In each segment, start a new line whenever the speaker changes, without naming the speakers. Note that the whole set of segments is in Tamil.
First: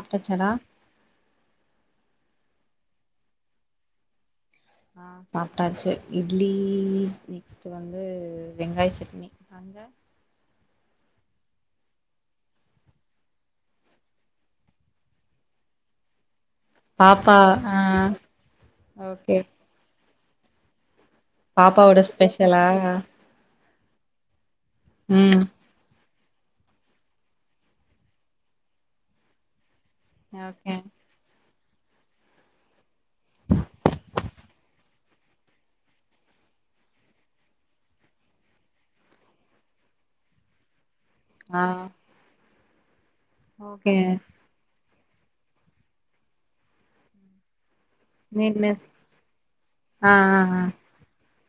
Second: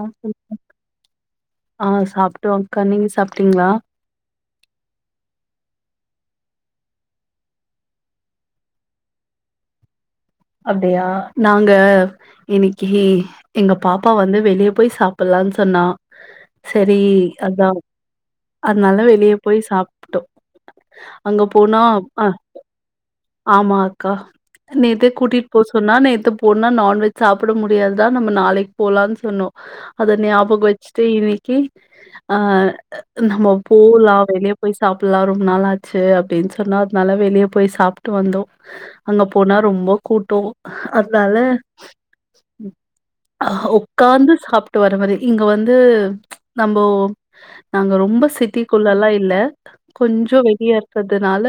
ஆ சொல்லுங்கக் ஆ சாப்டோ அக்கா நீங்க சாப்டீங்ளா
ஆ சாப்டாச்சு இட்லீ நெக்ஸ்ட்டு வந்து வெங்காய சட்னி அங்க
அப்டியா நாங்க இனைக்கீ எங்க பாப்பா வந்து வெளிய போய் சாப்புட்லான் சொன்னா செரீ
பாப்பா
அதா
ஆ
அதுனால வெளிய
ஓகே
போய் சாப்ட்டோ அங்க போனா
பாப்பாவோட
அ
ஸ்பெஷலா
ஆமா அக்கா நேத்தே
ம்
கூட்டிட்டு போஸ் சொன்னா நேத்து போனா நான்வெஜ் சாப்புட முடியாதுடா நம்ம நாளைக் போலான் சொன்னோ அத ஞாபகோ
ஓகே
வச்சுட்டு இன்னைக்கு அ நம்ம போலா வெளிய போய் சாப்டலா ரொம்ப நாளாச்சு அப்டின்னு சொன்னார் அதனால வெளியே போய் சாப்ட்டு வந்தோ அங்க போனா ரொம்போ கூட்டோ அதனால
ஆ ஓகே
ஒக்காந்து சாப் வருவாரு இங்க வந்து நம்போ நாங்க ரொம் ரொம்ப
நீட்னஸ்
சிட்டிக்குள்ளல்லா இல்ல
ஆ
கொஞ்சோ வெளிய னால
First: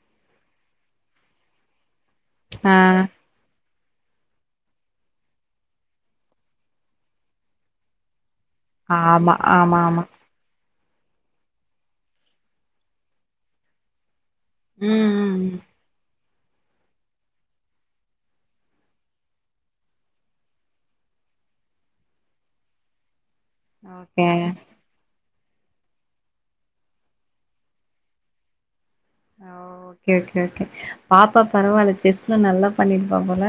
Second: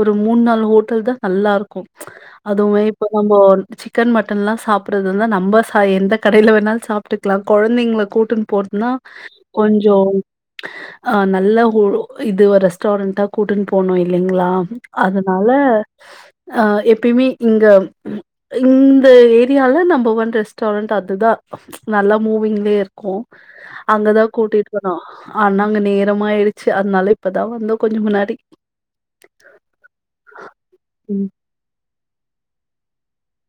ஒரு மூணு நாளு ஹோட்டல் தா நல்லா இருக்கு
ஆ ஆ
அதுவுமே இப்ப நம்போ சிக்கன் மட்டன்ல்லா சாப்றதுந்தா நம்ம சா எந்த கடையில வேணாலு சாப்ட்டுக்கலா கொழந்தைங்களை கூட்டுன்னு போர் னா
ஆ ஆமா ஆமா
கொஞ்சோ
ஆமா
அ நல்ல ஹோ இது ரெஸ்டாரண்டா கூட்டுன்னு போனு இல்லைங்களா
ம் ம்
அதனால
ம்
அ எப்பயுமே இங்க இந்த ஏரியால நம்பர் ஒன் ரெஸ்டாரண்ட் அதுதா நல்லா மூவிங்லயே இருக்கு அங்கதா
ஓகே
கூட்டிட் போனோ ஆனா அங்க நேரமாயிடுச்சு அதனால இப்பதா வந்தோ கொஞ்சோ முன்னாடி
ஓகே ஓகே ஓகே
ம்.
பாப்பா பரவால்ல செஸ்ல நல்லா பண்ணிருப்பா போல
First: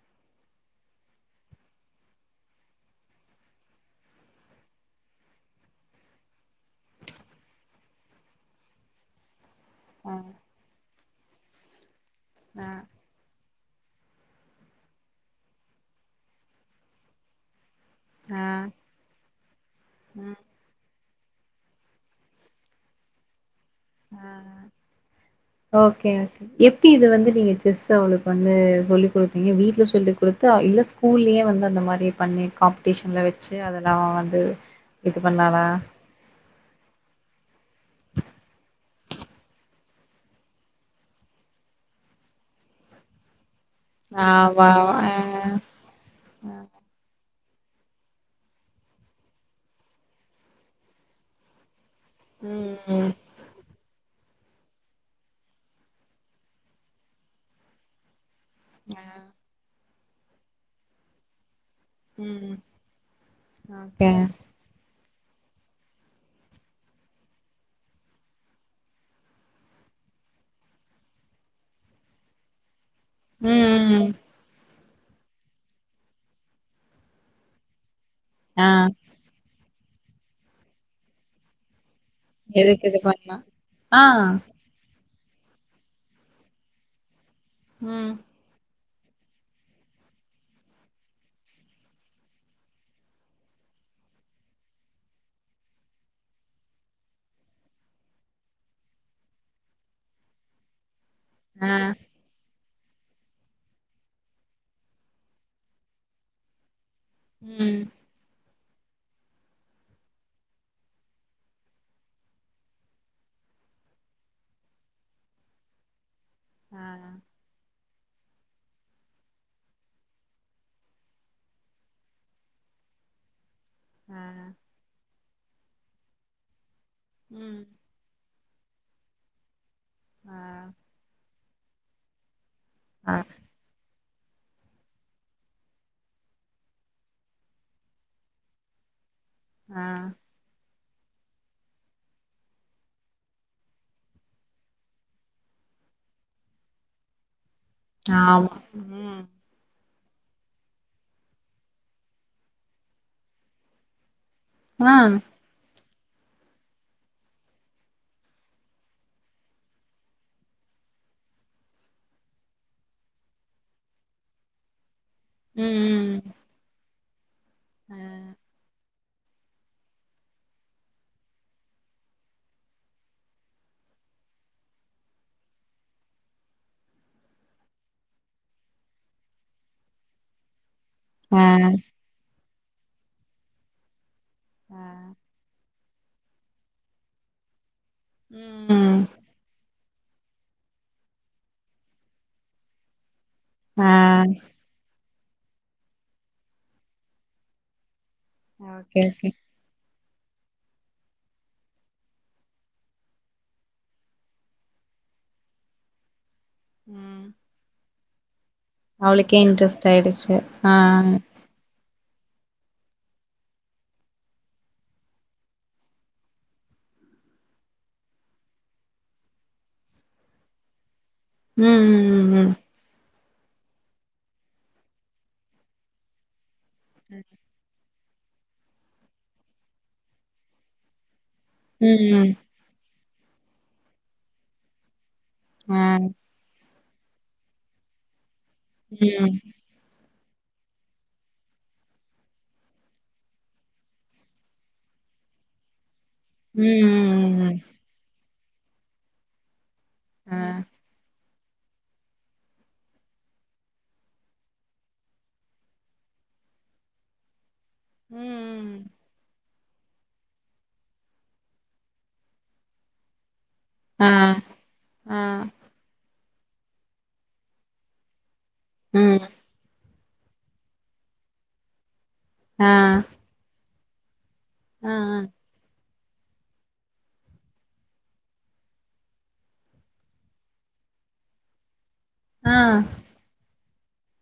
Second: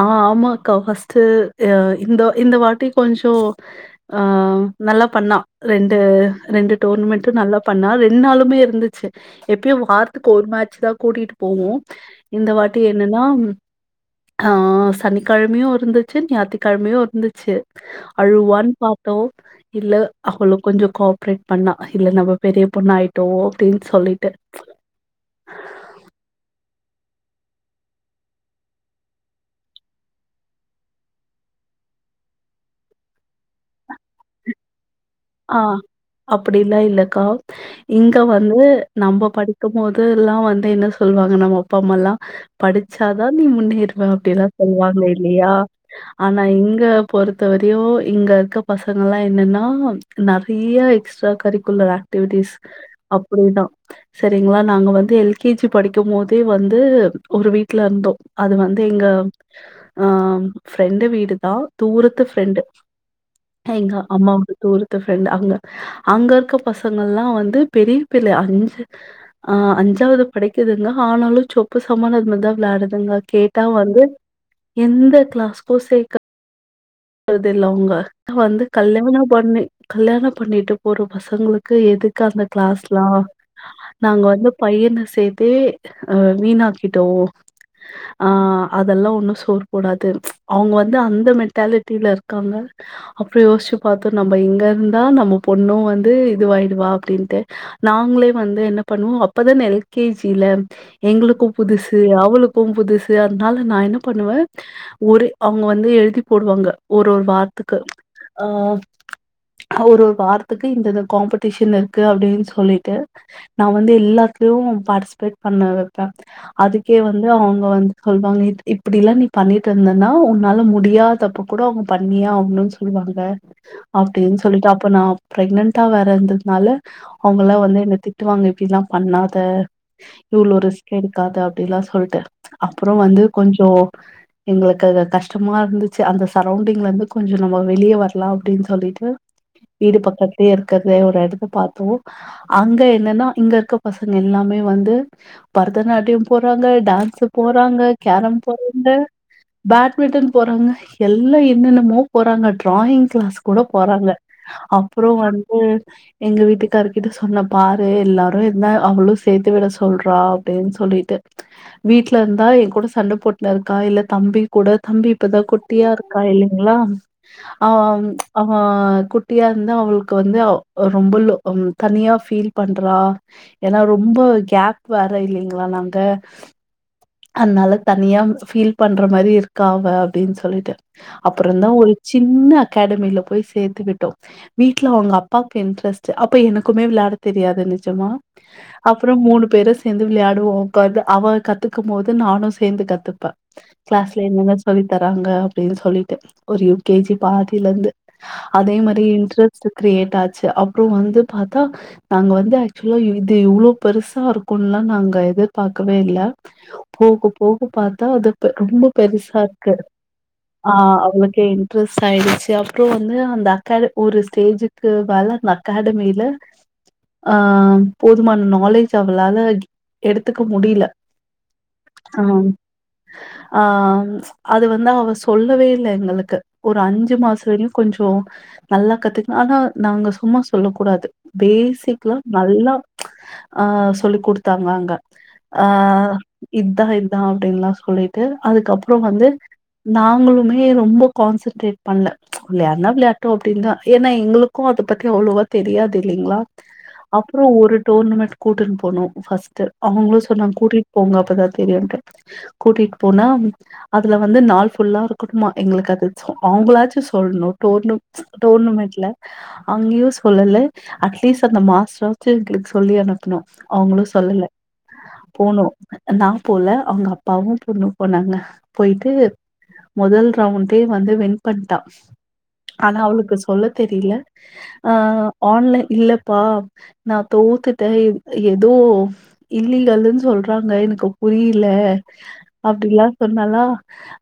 ஆ ஆமா அக்கா ஃபஸ்ட் அ இந்த இந்த வாட்டி கொஞ்சோ ஆ நல்லா பண்ணா ரெண்டு ரெண்டு டோர்னமெண்ட்டு நல்லா பண்ணா ரெண்டு நாளுமே இருந்துச்சு எப்பயு
ஆ
வாரத்துக்கு ஒரு மேச்சுதா கூட்டிட்டு போவோ இந்த
ஆ
வாட்டி என்னன்னா ஆ சனிக்கெழமையு இருந்துச்சு ஞாயித்திக்கெழமையு இருந்துச்சு
ஆ
அழுவான்னு பா த்தோ இல்ல
ம்
அவளு கொஞ்சோ கோஆப்ரேட் பண்ணா இல்ல நம்ம பெரிய பொண்ணு ஆயிட்டோ அப்டின்னு சொல்லிட்டு
ஆ ஆ ஓகே ஓகே எப்டி இது வந்து நீங்க செஸ் அவளுக்கு வந்து சொல்லி குடுத்தீங்க வீட்ல சொல்லி் குடுத்தா இல்ல ஸ் ஸ்கூல்லயே வந்து அந்த மாரி பண்ணி காம்படிஷன்ல வச்சு அதெல்லா அவ வந்து இது பண்ணாளா
அப்டிலா இல்லக்கா இங்க வந்து நம்ப படிக்குபோதுல்லா வந்து என்ன சொல்லுவாங்க நம்ம அப்பாம்மா எல்லா படிச்சாதா நீ முன்னேறுவே அப்டிலா
ஆமா.
சொல்லுவாங்க
ஆ,
இல்லையா ஆனா
ஆ.
இங்க பொறுத்த வரையு இங்க இருக்க பசங்க எல்லா என்னன்னா நெறய எக்ஸ்ட்ரா கரிக்குலர் ஆக்டிவிட்டிஸ்
ம், ம்.
அப்டின்னா சரிங்களா நாங்க வந்து எல்கேஜி படிக்கு போதே வந்து ஒரு வீட்ல இருந்தோ அது வந்து
ஆ.
எங்க ஆ ஃப்ரெண்டு வீடு தா தூரத்து
ம்.
ஃப்ரெண்டு எங்க
ஓகே.
அம்மாவோட தூரத்து த்து ஃபிரண்டு அவுங்க அங்க இருக்க பசங்கள்லா வந்து பெரிய பிள்ள அஞ்சு ஆ அஞ்சாவது படிக்குதுங்க ஆனாலு சொப்பு சமானு அதுமாரி தா வெளையாடு அதுங்க
ம்,
கேட்டா வந்து
ம்.
எந்த கிளாஸ்கோ சேக் து இல்ல அவுங்க வந்து
ஆ.
கல்யாணொ பண்ணி கல்யாணொ பண்ணிட்டு போற பசங்களுக்கு எதுக் அந்த
எதுக்கு இது
கிளாஸ்லா
பண்ணா? ஆ.
நாங்க வந்து பையன சேத்தே அ வீணாக்கிட்டோ
உம்
ஆ அதெல்லா ஒன்னு சோறு போடாது அவுங்க வந்து அந்த மென்டாலிட்டில இருக்காங்க அப்றொ யோசிச்சு பாத்தோ நம்ம இங்க இருந்தா நம்ம பொண்ணூ வந்து இதுயிடுவா அப்டின்ட்டு நாங்களே வந்து என்ன பண்ணுவோ அப்பதான எல் கே ஜில எங்களுக்கு
ஆ.
புதுசு அவளுக் கூ புதுசு அதனால நா என்ன பண்ணுவே ஒரு அவுங்க வந்து எழுதி போடுவாங்க ஒரு ஒரு வார்த்துக்கு
ம்.
அ ஒரு ஒரு வார்த்துக்கு இந்த இந்த காம்படிஷன் இருக்கு அப்டின்னு சொல்லிட்டு நா வந்து எல்லாத்துலயு பார்ட்டிஸ்பேட் பண்ண வைப்பே
ஆ.
அதுக்கே வந்து அவுங்க வந்து சொல்லுவாங்க இப்டில்லா நீ பண்ணிட்டு இருந்தன்னா ஒன்னால முடியாதப்ப கூட அவுங்க பண்ணியாவுணு சொல்லுவாங்க
ஆ.
அப்டின்னு சொல்லிட்டு அப்ப நா பிரெக்னன்டா வேற இருந்ததுனால அவுங்கலா
ம்.
வந்து என்ன திட்டுவாங்க இப்டில்லா பண்ணாத
ஆ.
இவ்ளோ ரிஸ்க எடுக்காத அப்டிலா சொல்ட்டு அப்றொ
ஆ.
வந்து கொஞ்சோ எங்களுக்கு அதுகஷ்டமா இருந்துச்சு அந்த சரவுண்டிங்லிருந்து கொஞ்சொ நம்ம வெளியே வரலா அப்டின்னு சொல்லிட்டு
ஆ.
ஈடு கட்டுடனு இருக்க ஒரு எடத்த பாத்தோ அங்க என்னன்னா இங்க இருக்க பசங்க எல்லாமே வந்து பரதநாட்டியொ போறாங்க டான்ஸு போறாங்க கேரம்
ஆமா.
போறாங்க
ம்.
பேட்மிட்டன் போறாங்க எல்லா என்னென்னமோ போறாங்க ட்ராயிங் கிளாஸ் கூட போறாங்க
ஆ.
அப்றொ வந்து ம் எங்க வீட்டுக்கருக்கிட்ட சொன்ன பாரு எல்லாரு என்ன அவளூ சேத்து விட சொல்றா அப்டின்னு சொல்லிட்டு வீட்ல இருந்தா ஏ கூட சண்ட போட்னுர்க்கா இல்ல தம்பி கூட தம்பி இப்பதா
ம்,
குட்டியா இருக்கா
ம்.
இல்லேங்ளா அவ
ஆ.
அவ குட்டி குட்டியா இருந்தா அவளுக்கு வந்து ரொம்ப தனியா ஃபீல் பண்ற ஏனா ரொம்ப கேப் வேர இல்லங்களா நாங்க அதனால தனியாக ஃபீல் பண்ற மாரி இருக்காவ அப்டின்னு சொல்லி
ஆ.
அப்பறந் தா ஒரு சின்ன அகாடமில போய் சேத்து விட்டோ வீட்ல
ம்
அவுங்க அப்பாக்கு இன்ட்ரெஸ்ட் அப்ப எனக்குமே விளயாட தெரியாது நிஜமா
ம்
அப்பறொ மூணு பேரூ சேந்து விளயாடவொ ஒக்காந்து அவ கத்துக்க போது நானு சேந்து கத்துப்ப
ஆ
கிளாஸ்ல என்னென்ன சொல்லி தராங்க அப்டின்னு சொல்லிட்டு ஒரு யு கே ஜி பாதிலருந்து அதே
ஓகே
மாரி
ஓகே
இன்ட்ரெஸ்ட் கிரியேட் ஆச்சு அப்பறொ வந்து பாத்தா நாங்க வந்து ஆக்சுவலா இது இவ்ளோ பெருசா இருக்குன்லா நாங்க எதிர்பார்க்கவே இல்ல போக போக பாத்தா அது இவ்வளவு ரொம்ப பெருசா
அவளுக்கே இன்ட்ரெஸ்ட் ஆயிடுச்சி ஆ
கே இன்ட்ரெஸ்ட் ஆயிடுச்சு அப்பற வந்து அந்த அக்கட ஒரு ஸ்டேஜுக்கு மேல அந்த அகாடமில ஆ போதுமான நாலேஜ் அவ்ளால எடுத்துக்க முடில
ம் ம் ம்
ம் ஆ அது வந்து அவ சொல்லவே இல்ல எங்களுக்கு ஒரு அஞ்சு மாச வரக்கு கொஞ்சொ நல்லா கத்துக்ணு ஆனா நாங்க சும்மா சொல்ல கூடாது
ம் ம்
பேசிக்கல்லா
ம்
நல்லா அ சொல்லி் கொடுத்தாங்க அங்க ஆ இதா இதா அப்டின்னல்லா சொல்லிட்டு அதுக்கப்புறோ வந்து
ம்
நாங்களுமே ரொம்ப கான்சென்ட்ரேட் பண்ணல விளயாண்ணா விளையாட்டு அப்டின்னு தான் ஏன்னா எங்களுக்கு கொம் அத பத்தி அவ்ளோவா தெரியாது இல்லேங்களா
ம் ம்
அப்புற ஒரு டோர்னமெண்ட் கூட்டுனு போனு ஃபஸ்ட் அவங்களு
ம் ஆ
சொன்னாங்க கூட்டிட்டு போங்க அப்பதான தெரியாதுன்டோ கூட்டிட்டு போனா அதுல வந்து நாள் புல்லா இருக்கணுமா எங்களுக்கு அதுசு அவங்களாச்சு சொல்லணு டோர்னு டோர்னுமெண்ட்ல அங்கேயு சொல்லலா அட்லீஸ்ட் அந்த மாஸ்டார்ரச்சுச் எங்களுக்கு சொல்லி அனுப்பணு அவுங்களு
ஆ
சொல்லல
ஆ
போனு நா போல அவுங்க அப்பாவு பொண்ணு போனாங்க போயிட்டு
ம்
முதல் ரவுண்டே வந்து வின் பண்ணிட்டா
ஆ
ஆனா அவளுக்கு சொல்ல தெரியல ஆ ஆன்லைன் இல்லப்பா ந தோத்துட்டே ஏதோ இல்லீகள்ன்னு சொல்றாங்க எனக்கு புரியுல
ஆ
அப்டீலா சொன்னாளா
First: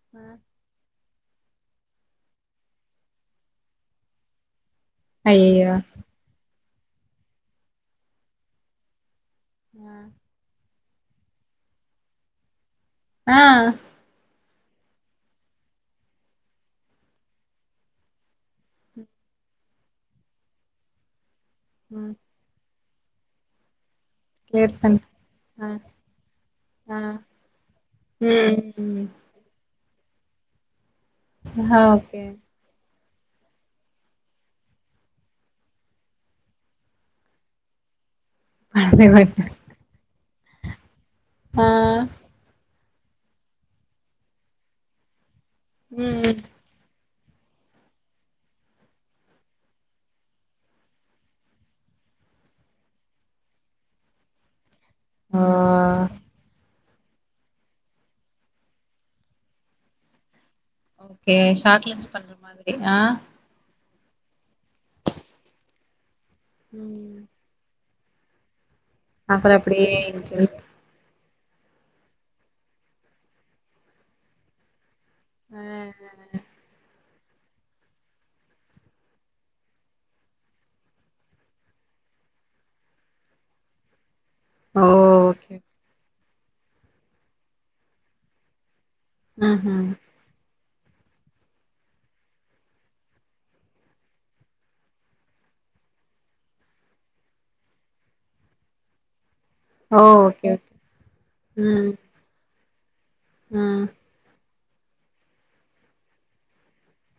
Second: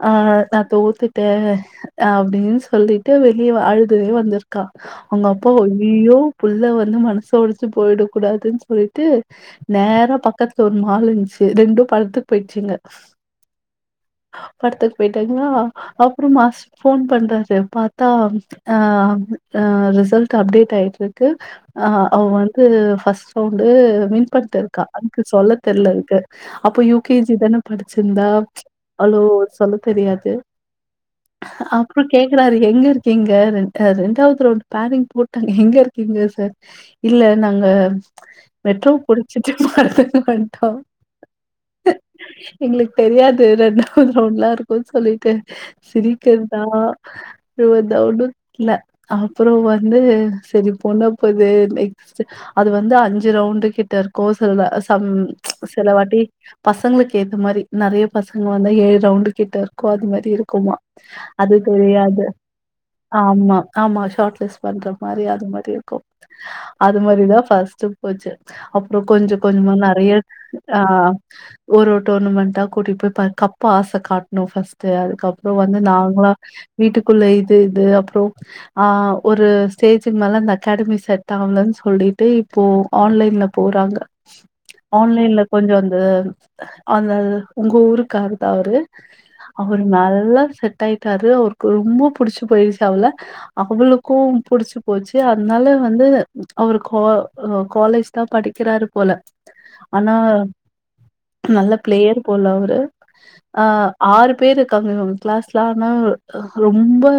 ஆ நா தோத்துட்டே அப்டீன்னு சொல்லிட்டு வெளியே அழுதுவே வந்திரு க்கா அவுங்க அப்பா
ஐயையோ
அய்யுய்யோ புள்ள வந்து மனச ஒடிச்சு போயிட கூடாதுன்னு சொல்லி ட்டு நேரா பக்கத்துல ஒரு மால் இருன்ச்சு ரெண்டும் படத்துக்கு போயிச்சுங்க
ஆ
படத்துக்கு போயிட்டாங்களா அப்புறோ மாஸ் ஃபோன் பண்றாரு பாத்தா ஆ அ ரிசல்ட் அப்டிடேட் ஆயிட்ருக்கு ஆ
ம்
அவ வந்து ஃபஸ்ட் ரவுண்டு வின்
கிளியர்
பன்ருக்கா
பண்
அதுக்கு சொல்ல
ஆ
தெர்ல இருக்கு அப்போ
ஆ
யு கே ஜி தானே படிச்சிருந்தா
ம் ம்
அவ்ளோ சொல்ல தெரியாது
ஆ
அப்புறோ
ஓகே
கேக்குறாரு எங்க இருக்கீங்க ரெண்டாவது ரெண்டாவது ரவுண்ட் பேனிங் போட்டாங்க எங்க இருக்கீங்க சார் இல்ல நாங்க மெட்ரோ புடிச்சுட்டு மார்த்தா ன்டோ வன்டோ
ஆ
எங்குளுக்கு தெரியாது ரெண்டாவது ரவுண்ட்லா இருக்கோ சொல்லிட்டு
ம்
சிரிக்கிறதா அழுவர்தா ஒன்னு இல்ல அப்புறோ வந்து செரி போனா போது லைஃப் அது வந்து அஞ்சு ரவுண்டு கிட்ட இருக் கோ சொல்லல சம்
ஓ
சிலவாட்டி பசங்குளுக்கு ஏத்த மாரி நறையா பசங்க வந்தா ஏறி ரவுண்டு கிட்ட இருக்கோ அது மாரி இருக்குமா
ஓகே
அது
ஷார்ட் லிஸ்ட்
கெடையாது
பண்ற மாதிரி ஆ
ஆமா ஆமா ஷாட்லஸ்ட் பண்ற மாரி அது மாரி இருக்கோ அது
ம்
மாரிதா ஃபஸ்ட்டு போச்சு அப்புறோ கொஞ்சோ
அப்புற
கொஞ்சமா
அப்டியே
நறைய
இன்ட்ரெஸ்ட்
ஆ ஒரு ஓரு டோர்னமெண்ட்டா கூட்டி போய் ப கப்பு ஆச காட்னோ ஃபஸ்ட்டு அதுக்கப் அப்புறோ
ஆ
வந்து நாங்களா
ஆ.
வீட்டுக்குள்ள இது இது அப்புறோ ஆ ஒரு ஸ்டேஜுக்கு மேல அந்த அகாடமி செட் ஆவலன்னு சொல்லிட்டு இப்போ ஆன்லைன்ல போறாங்க
ஓ
ஆன்லைன்ல
ஓகே
கொஞ்சோ அந்த அந்த உங்க ஊருக்காரு தா அவரு அவரு
ம்ஹும்
நல்லா செட்டாயிட்டாரு அவருக்கு ரொம்ப புடிச்சு போயிடுச்சு அவள அவுளுக்கோ புடிச்சு போச்சு அதனால வந்து அவரு கா காலேஜ் தா படிக்கிறாரு போல
ஓ
ஆனா
ஓகே ஓகே
நல்ல
ம்
பிளேயரு போல அவரு ஆ
ம்
ஆறு பேரு இருக்காங்கங்க அவுங்க கிளாஸ்ல ஆனா ரொம்போ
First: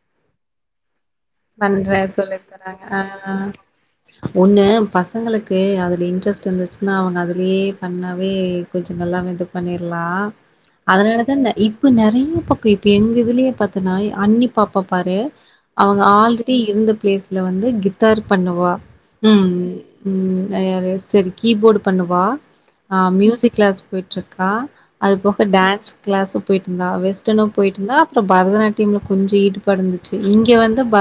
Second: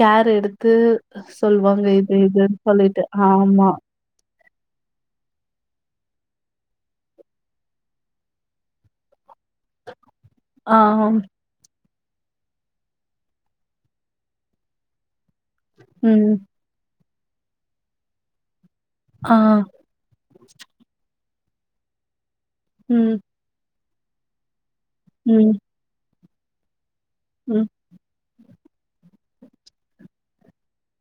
கேர் எடுத்து சொல்வாங்க
பண்றே
இது
சொல்லி
இதுனு
தராங்க ஆ
சொல்லிட்டு ஆமா
ஒன்னு பசங்களுக்கு அதுல இன்ட்ரெஸ்ட்டு இருந்துச்சுன்னா அவுங்க அதுலயே பண்ணாவே கொஞ்சோ நல்லாமே இது பண்ணிறலா
ஆ,
அதனாலதா இப்ப நறீய பக்கோ இப்ப எங்க இதுலயே பாத்தோன்னா அண்ணி பாப்பா பாரு அவங்க
ம்.
ஆல்ரெடி இருந்த பிளேஸ்ல வந்து கித்தார் பண்ணுவா
ஆ,
ம் ம் நறையாவே செரி கீபோர்டு பண்ணுவா அ
ம்,
மியூசிக் கிளாஸ் போயிட்ருக்கா அது போக
ம்,
டான்ஸ் கிளாஸு போயிட்ருந்தா வெஸ்டர்னு
ம்,
போயிட்ருந்தா அப்புறோ பரதநாட்டியமு கொஞ்சோ ஈடுபடுந்துச்சு இங்க வந்து ப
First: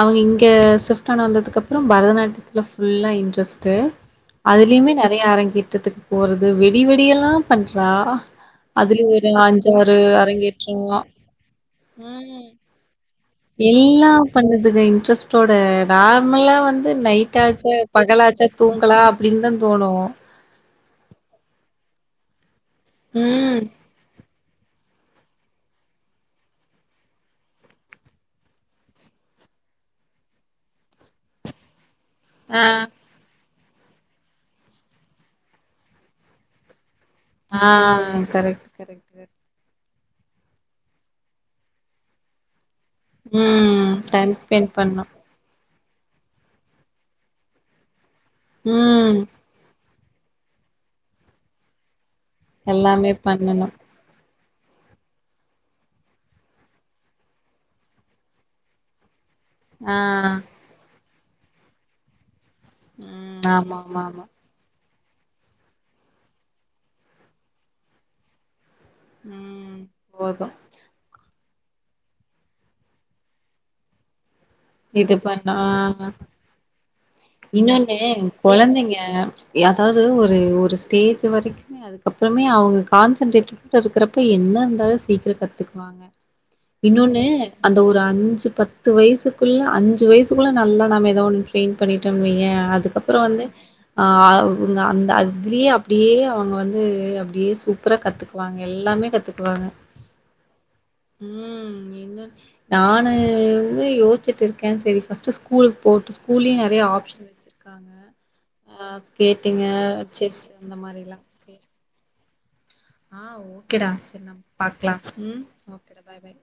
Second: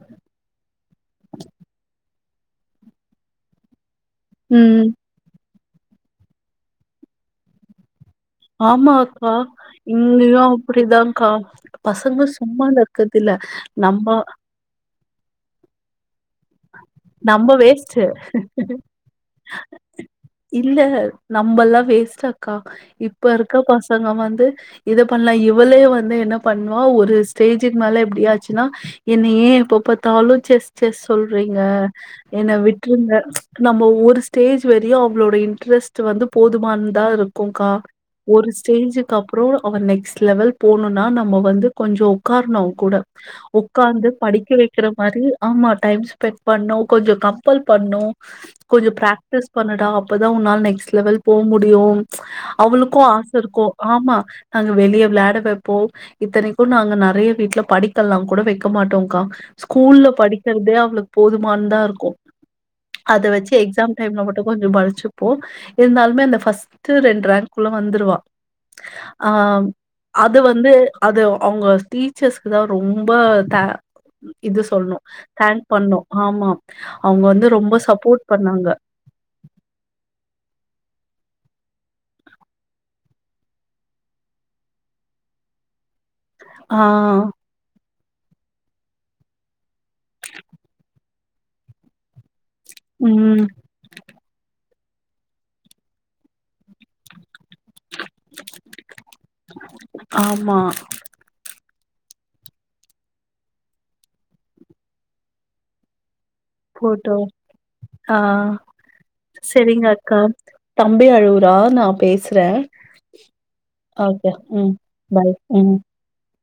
அவங்க இங்க வீட்டாண்ட வந்ததுக்கப்புறோ பரதநாட்டியத்துல ஃபுல்லா இன்ட்ரெஸ்ட்டு
ம்.
அதுலயுமே நறை யா அரங்கேற்றதுக்கு போறது வெடி வெடி எல்லா பண்றா
ஆமா
அதுலயு ஒரு
அக்கா.
அஞ்சாறு
இங்கேயும்
அரங்கேற்றோ
மானுக்குறதுல்ல
எல்லா பண்ணுதுங்க இன்ட்ரெஸ் டோட நார்மலா வந்து
நம்ம
நைட்டாச்சா
வேஸ்ட்.
பகலாச்சா தூங்கலா அப்டீன்னுதா தோணோ
இல்ல நம்மல்லாம் வேஸ்ட்டக்கா இப்ப இருக்க
ம்.
பசங்க வந்து இத பண்லா இவளே வந்து என்ன பண்வா ஒரு ஸ்டேஜ்க்கு மேல இப்டியாச்சுனா என்ன ஏ எப்பப்த்தாலு செஸ் செஸ் சொல்றீங்க என்ன
ஆ.
விட்டுருங்க நம்ம ஒரு ஸ்டேஜ் வரையு அவளோட இன்ட்ரெஸ்ட் வந்து போதுமானதா இரு
ஆ
க்குகா ஒரு
கரெக்ட், கரெக்ட்.
ஸ்டேஜ்க்கு அப் றம் அவன் நெக்ஸ்ட் லெவல் போணுனா நம்ம வந்து கொஞ்ச உக்காரணு அவன் கூட
ம்.
உக்காந்து
டைம்
படிக்க
ஸ்பெண்ட்
வெக்கிற
பண்ணணும்.
மாறி ஆமா டைம் ஸ்பெண்ட் பண்ணு கொஞ்ச கம்பல் பண்ணு கொஞ்ச
ம்.
ப்ராக்டிஸ் பண்ணுடா அப்பதா உன்னால நெக்ஸ்ட் லெவல் போமுடியு அவளுக்கு
எல்லாமே
ஆச இருக்கு
பண்ணணும்.
ஆம்மா அங்க வெளியே விளாட வெப்போ இத்தனைக்கு நாங்க நெறைய வீட்ல படிக்கல்லா கூட வெக்க மாட்டோங்க்கா
ஆ.
ஸ்கூல்ல படிக்கிறதே அவளுக்கு போதுமானதா இருக்கு அத
ம்.
வெச்சு எக்ஸாம் டைம்ல
ஆமாமாமா.
மட்டு கொஞ்ச படிச்சுப்போ இருந்தாலுமே அந்த பஸ்ட் ரெண்டு ரேங்க்குல்ல வந்துருவான் ஆ
ம்.
அது
போதும்.
வந்து அது அவுங்க டீச்சர்ஸ்க்கு தா ரொம்ப தா இது சொல்ணு
இது பண்ணா
தேங்க்
ஆ.
பண்னு ஆமா அவுங்க வந்து ரொம்ப சப்போர்ட் பண்ணாங்க
ஏ அதாவது ஒரு ஒரு ஸ்டேஜ் வரைக் அதுக்கப்பறமே அவுங்க கான்சன்ட்ரேட் இருக்கறப்ப என்ன இருந்தாலு சீக்கிர கத்துக்வாங்க
ஆ,
இன்னொன்னு அந்த ஒரு அஞ்சு பத்து வயசுக்குள்ள அஞ் அஞ்சு வயசுக்குள்ள நல்லா நாம ஏதோ ஒண்ணு ட்ரெயின் பண்ணிட்டோனு வெய்யே அதுக்கப்றோ
ம்.
வந்து ங்க அந்த அதுலயே அப்டியே அவங்க வந்து வந்து அப்டியே சூப்பரா கத்துக்வாங்க எல்லாமே கத்துக்வாங்க
ஆமா.
உம் இன்ன நானு வந்து யோசி யோச்சிட் இருக்கே செரி பஸ்ட் ஸ்கூலு போட்டு ஸ்கூல்லயு நெறைய
போட்டோ.
ஆப்ஷன் வெச்சிருக்காங்க
ஆ,
ஹ ஸ்கேட்டிங்க செஸ் அந்த மாரில்லா
நானா பேசுறே
ஆ ஓகேடா சரி நம்ப பாக்கலா
பாய்.
உம்
ம்.
ஓகேடா பாய் பாய்